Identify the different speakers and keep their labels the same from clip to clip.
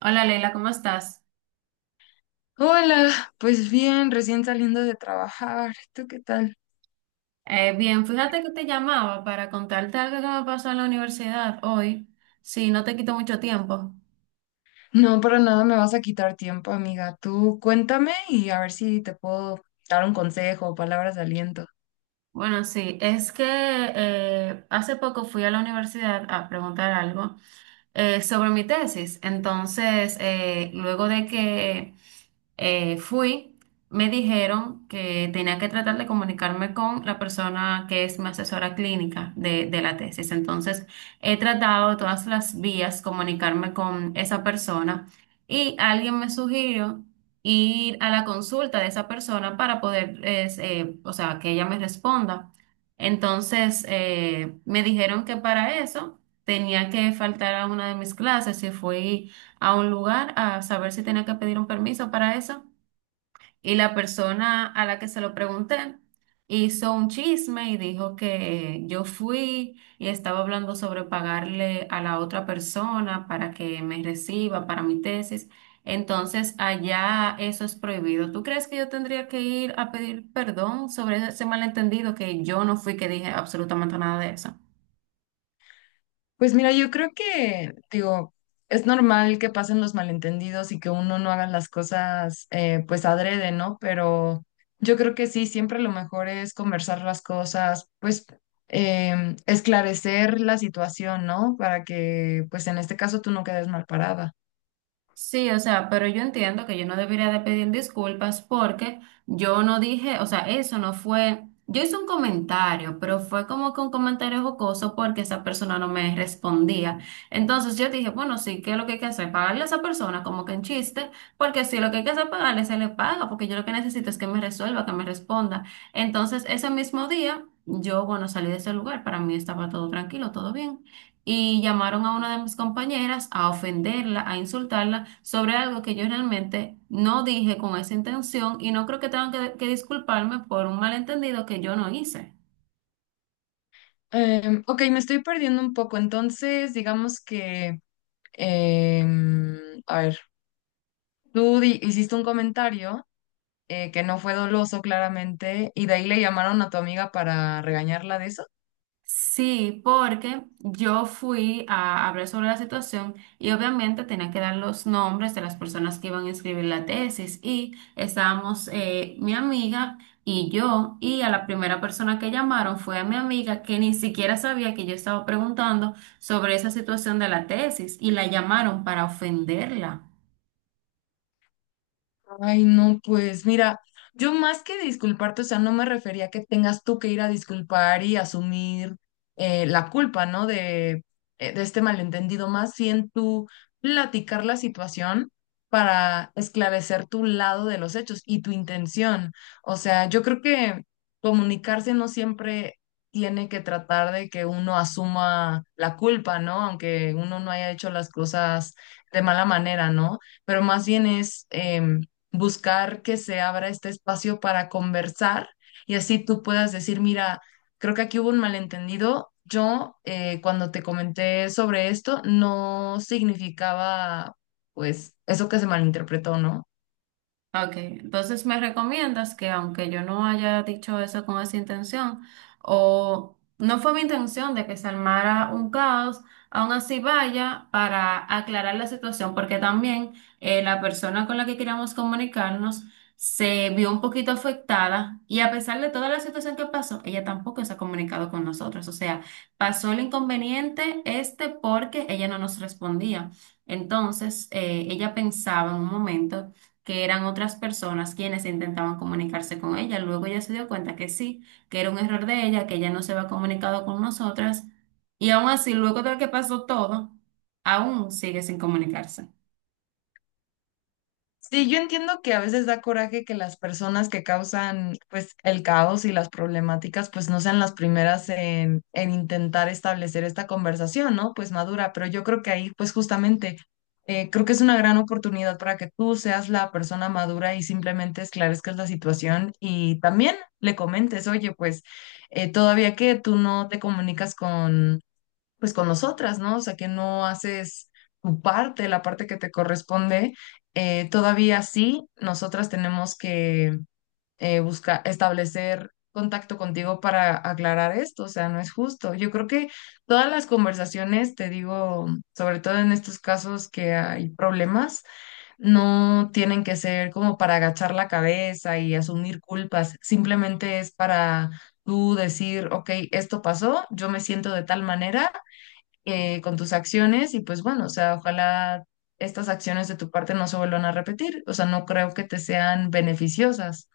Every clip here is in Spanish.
Speaker 1: Hola Leila, ¿cómo estás?
Speaker 2: Hola, pues bien, recién saliendo de trabajar. ¿Tú qué tal?
Speaker 1: Bien, fíjate que te llamaba para contarte algo que me pasó en la universidad hoy. Sí, no te quito mucho tiempo.
Speaker 2: No, para nada me vas a quitar tiempo, amiga. Tú cuéntame y a ver si te puedo dar un consejo o palabras de aliento.
Speaker 1: Bueno, sí, es que hace poco fui a la universidad a preguntar algo sobre mi tesis. Entonces, luego de que fui, me dijeron que tenía que tratar de comunicarme con la persona que es mi asesora clínica de la tesis. Entonces, he tratado de todas las vías comunicarme con esa persona y alguien me sugirió ir a la consulta de esa persona para poder, es, o sea, que ella me responda. Entonces, me dijeron que para eso tenía que faltar a una de mis clases y fui a un lugar a saber si tenía que pedir un permiso para eso. Y la persona a la que se lo pregunté hizo un chisme y dijo que yo fui y estaba hablando sobre pagarle a la otra persona para que me reciba para mi tesis. Entonces, allá eso es prohibido. ¿Tú crees que yo tendría que ir a pedir perdón sobre ese malentendido que yo no fui que dije absolutamente nada de eso?
Speaker 2: Pues mira, yo creo que, digo, es normal que pasen los malentendidos y que uno no haga las cosas, pues adrede, ¿no? Pero yo creo que sí, siempre lo mejor es conversar las cosas, pues esclarecer la situación, ¿no? Para que, pues en este caso tú no quedes mal parada.
Speaker 1: Sí, o sea, pero yo entiendo que yo no debería de pedir disculpas porque yo no dije, o sea, eso no fue, yo hice un comentario, pero fue como que un comentario jocoso porque esa persona no me respondía. Entonces yo dije, bueno, sí, ¿qué es lo que hay que hacer? Pagarle a esa persona como que en chiste, porque si lo que hay que hacer es pagarle, se le paga, porque yo lo que necesito es que me resuelva, que me responda. Entonces ese mismo día, yo, bueno, salí de ese lugar, para mí estaba todo tranquilo, todo bien y llamaron a una de mis compañeras a ofenderla, a insultarla sobre algo que yo realmente no dije con esa intención y no creo que tengan que disculparme por un malentendido que yo no hice.
Speaker 2: Ok, me estoy perdiendo un poco. Entonces, digamos que, em, a ver, hiciste un comentario que no fue doloso, claramente, y de ahí le llamaron a tu amiga para regañarla de eso.
Speaker 1: Sí, porque yo fui a hablar sobre la situación y obviamente tenía que dar los nombres de las personas que iban a escribir la tesis y estábamos mi amiga y yo y a la primera persona que llamaron fue a mi amiga que ni siquiera sabía que yo estaba preguntando sobre esa situación de la tesis y la llamaron para ofenderla.
Speaker 2: Ay, no, pues mira, yo más que disculparte, o sea, no me refería a que tengas tú que ir a disculpar y asumir la culpa, ¿no? De este malentendido, más bien tú platicar la situación para esclarecer tu lado de los hechos y tu intención. O sea, yo creo que comunicarse no siempre tiene que tratar de que uno asuma la culpa, ¿no? Aunque uno no haya hecho las cosas de mala manera, ¿no? Pero más bien es buscar que se abra este espacio para conversar y así tú puedas decir, mira, creo que aquí hubo un malentendido. Yo cuando te comenté sobre esto no significaba pues eso que se malinterpretó, ¿no?
Speaker 1: Ok, entonces me recomiendas que aunque yo no haya dicho eso con esa intención, o no fue mi intención de que se armara un caos, aún así vaya para aclarar la situación, porque también la persona con la que queríamos comunicarnos se vio un poquito afectada y a pesar de toda la situación que pasó, ella tampoco se ha comunicado con nosotros. O sea, pasó el inconveniente este porque ella no nos respondía. Entonces, ella pensaba en un momento que eran otras personas quienes intentaban comunicarse con ella. Luego ella se dio cuenta que sí, que era un error de ella, que ella no se había comunicado con nosotras. Y aún así, luego de que pasó todo, aún sigue sin comunicarse.
Speaker 2: Sí, yo entiendo que a veces da coraje que las personas que causan pues el caos y las problemáticas pues no sean las primeras en intentar establecer esta conversación, ¿no? Pues madura, pero yo creo que ahí pues justamente creo que es una gran oportunidad para que tú seas la persona madura y simplemente esclarezcas la situación y también le comentes, oye, pues todavía que tú no te comunicas con pues con nosotras, ¿no? O sea, que no haces tu parte, la parte que te corresponde. Todavía sí, nosotras tenemos que buscar, establecer contacto contigo para aclarar esto, o sea, no es justo. Yo creo que todas las conversaciones, te digo, sobre todo en estos casos que hay problemas, no tienen que ser como para agachar la cabeza y asumir culpas, simplemente es para tú decir, ok, esto pasó, yo me siento de tal manera con tus acciones y pues bueno, o sea, ojalá estas acciones de tu parte no se vuelvan a repetir, o sea, no creo que te sean beneficiosas.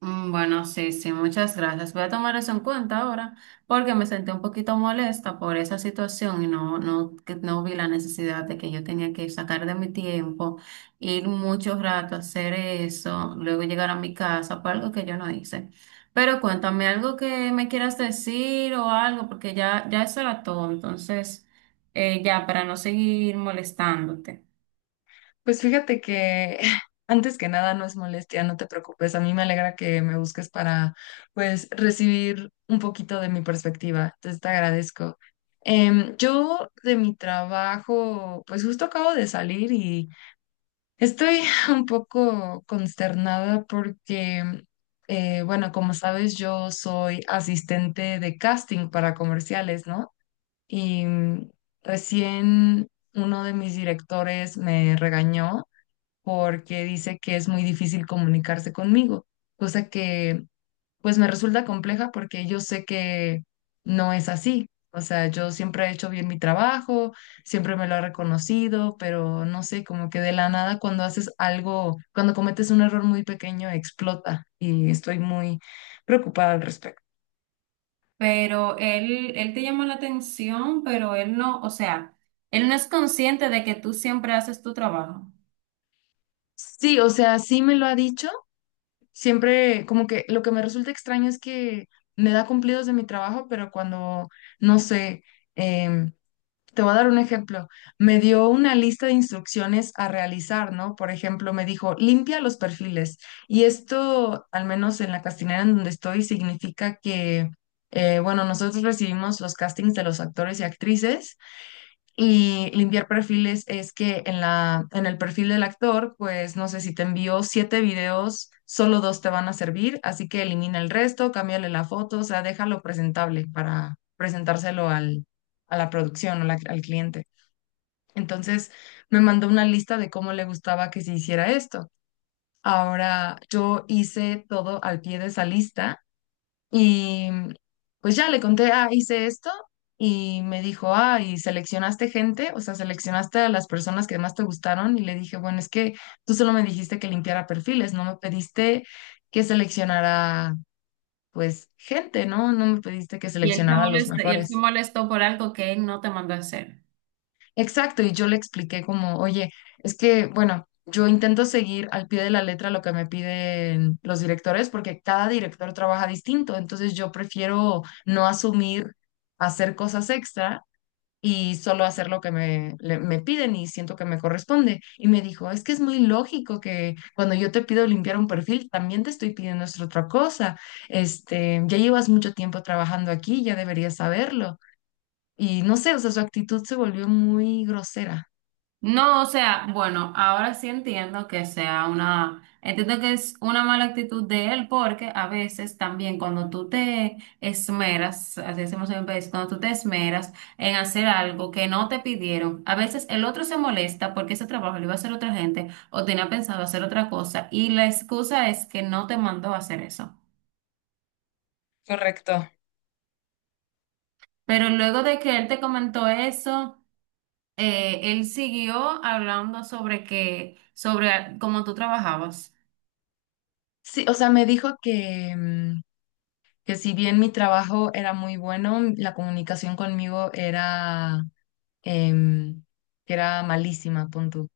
Speaker 1: Bueno, sí, sí, muchas gracias. Voy a tomar eso en cuenta ahora porque me sentí un poquito molesta por esa situación y que no vi la necesidad de que yo tenía que sacar de mi tiempo, ir mucho rato a hacer eso, luego llegar a mi casa por algo que yo no hice. Pero cuéntame algo que me quieras decir o algo porque ya eso era todo. Entonces, ya, para no seguir molestándote.
Speaker 2: Pues fíjate que antes que nada no es molestia, no te preocupes, a mí me alegra que me busques para pues recibir un poquito de mi perspectiva, entonces te agradezco. Yo de mi trabajo, pues justo acabo de salir y estoy un poco consternada porque, bueno, como sabes, yo soy asistente de casting para comerciales, ¿no? Y mm, recién uno de mis directores me regañó porque dice que es muy difícil comunicarse conmigo, cosa que pues me resulta compleja porque yo sé que no es así. O sea, yo siempre he hecho bien mi trabajo, siempre me lo ha reconocido, pero no sé, como que de la nada cuando haces algo, cuando cometes un error muy pequeño, explota y estoy muy preocupada al respecto.
Speaker 1: Pero él te llama la atención, pero él no, o sea, él no es consciente de que tú siempre haces tu trabajo.
Speaker 2: Sí, o sea, sí me lo ha dicho. Siempre, como que lo que me resulta extraño es que me da cumplidos de mi trabajo, pero cuando, no sé, em, te voy a dar un ejemplo. Me dio una lista de instrucciones a realizar, ¿no? Por ejemplo, me dijo, limpia los perfiles. Y esto, al menos en la castinera en donde estoy, significa que, bueno, nosotros recibimos los castings de los actores y actrices y limpiar perfiles es que en el perfil del actor, pues no sé si te envió siete videos, solo dos te van a servir, así que elimina el resto, cámbiale la foto, o sea, déjalo presentable para presentárselo a la producción al cliente. Entonces me mandó una lista de cómo le gustaba que se hiciera esto. Ahora yo hice todo al pie de esa lista y pues ya le conté, ah, hice esto y me dijo, ah, y seleccionaste gente, o sea, seleccionaste a las personas que más te gustaron y le dije, bueno, es que tú solo me dijiste que limpiara perfiles, no me pediste que seleccionara pues gente, ¿no? No me pediste que
Speaker 1: Y él se
Speaker 2: seleccionara a los
Speaker 1: molesta, y él se
Speaker 2: mejores.
Speaker 1: molestó por algo que él no te mandó a hacer.
Speaker 2: Exacto, y yo le expliqué como, oye, es que, bueno, yo intento seguir al pie de la letra lo que me piden los directores porque cada director trabaja distinto, entonces yo prefiero no asumir hacer cosas extra y solo hacer lo que me piden y siento que me corresponde. Y me dijo, es que es muy lógico que cuando yo te pido limpiar un perfil, también te estoy pidiendo esta otra cosa. Este, ya llevas mucho tiempo trabajando aquí, ya deberías saberlo. Y no sé, o sea, su actitud se volvió muy grosera.
Speaker 1: No, o sea, bueno, ahora sí entiendo que sea una, entiendo que es una mala actitud de él porque a veces también cuando tú te esmeras, así decimos en mi país, cuando tú te esmeras en hacer algo que no te pidieron, a veces el otro se molesta porque ese trabajo lo iba a hacer otra gente o tenía pensado hacer otra cosa y la excusa es que no te mandó a hacer eso.
Speaker 2: Correcto.
Speaker 1: Pero luego de que él te comentó eso, él siguió hablando sobre que, sobre cómo tú trabajabas.
Speaker 2: Sí, o sea, me dijo que, mm, que si bien mi trabajo era muy bueno, la comunicación conmigo era, em, que era malísima, pon tú.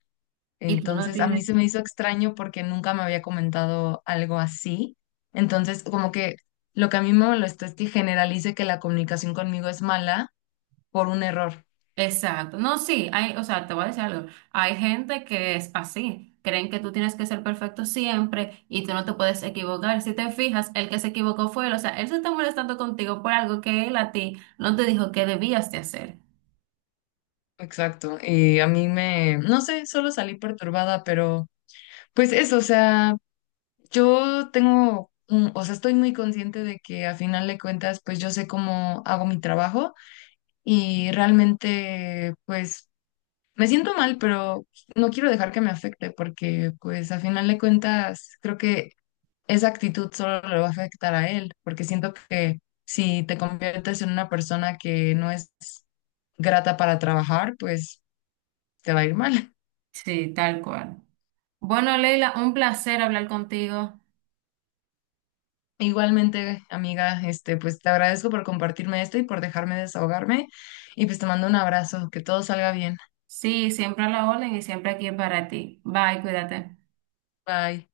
Speaker 1: Y tú no
Speaker 2: Entonces, a mí se
Speaker 1: tienes.
Speaker 2: me hizo extraño porque nunca me había comentado algo así. Entonces, como que lo que a mí me molestó es que generalice que la comunicación conmigo es mala por un error.
Speaker 1: Exacto. No, sí, hay, o sea, te voy a decir algo. Hay gente que es así. Creen que tú tienes que ser perfecto siempre y tú no te puedes equivocar. Si te fijas, el que se equivocó fue él. O sea, él se está molestando contigo por algo que él a ti no te dijo que debías de hacer.
Speaker 2: Exacto. Y a mí me, no sé, solo salí perturbada, pero pues eso, o sea... O sea, estoy muy consciente de que a final de cuentas, pues yo sé cómo hago mi trabajo y realmente, pues me siento mal, pero no quiero dejar que me afecte porque, pues a final de cuentas, creo que esa actitud solo le va a afectar a él, porque siento que si te conviertes en una persona que no es grata para trabajar, pues te va a ir mal.
Speaker 1: Sí, tal cual. Bueno, Leila, un placer hablar contigo.
Speaker 2: Igualmente, amiga, este, pues te agradezco por compartirme esto y por dejarme desahogarme. Y pues te mando un abrazo, que todo salga bien.
Speaker 1: Sí, siempre a la orden y siempre aquí para ti. Bye, cuídate.
Speaker 2: Bye.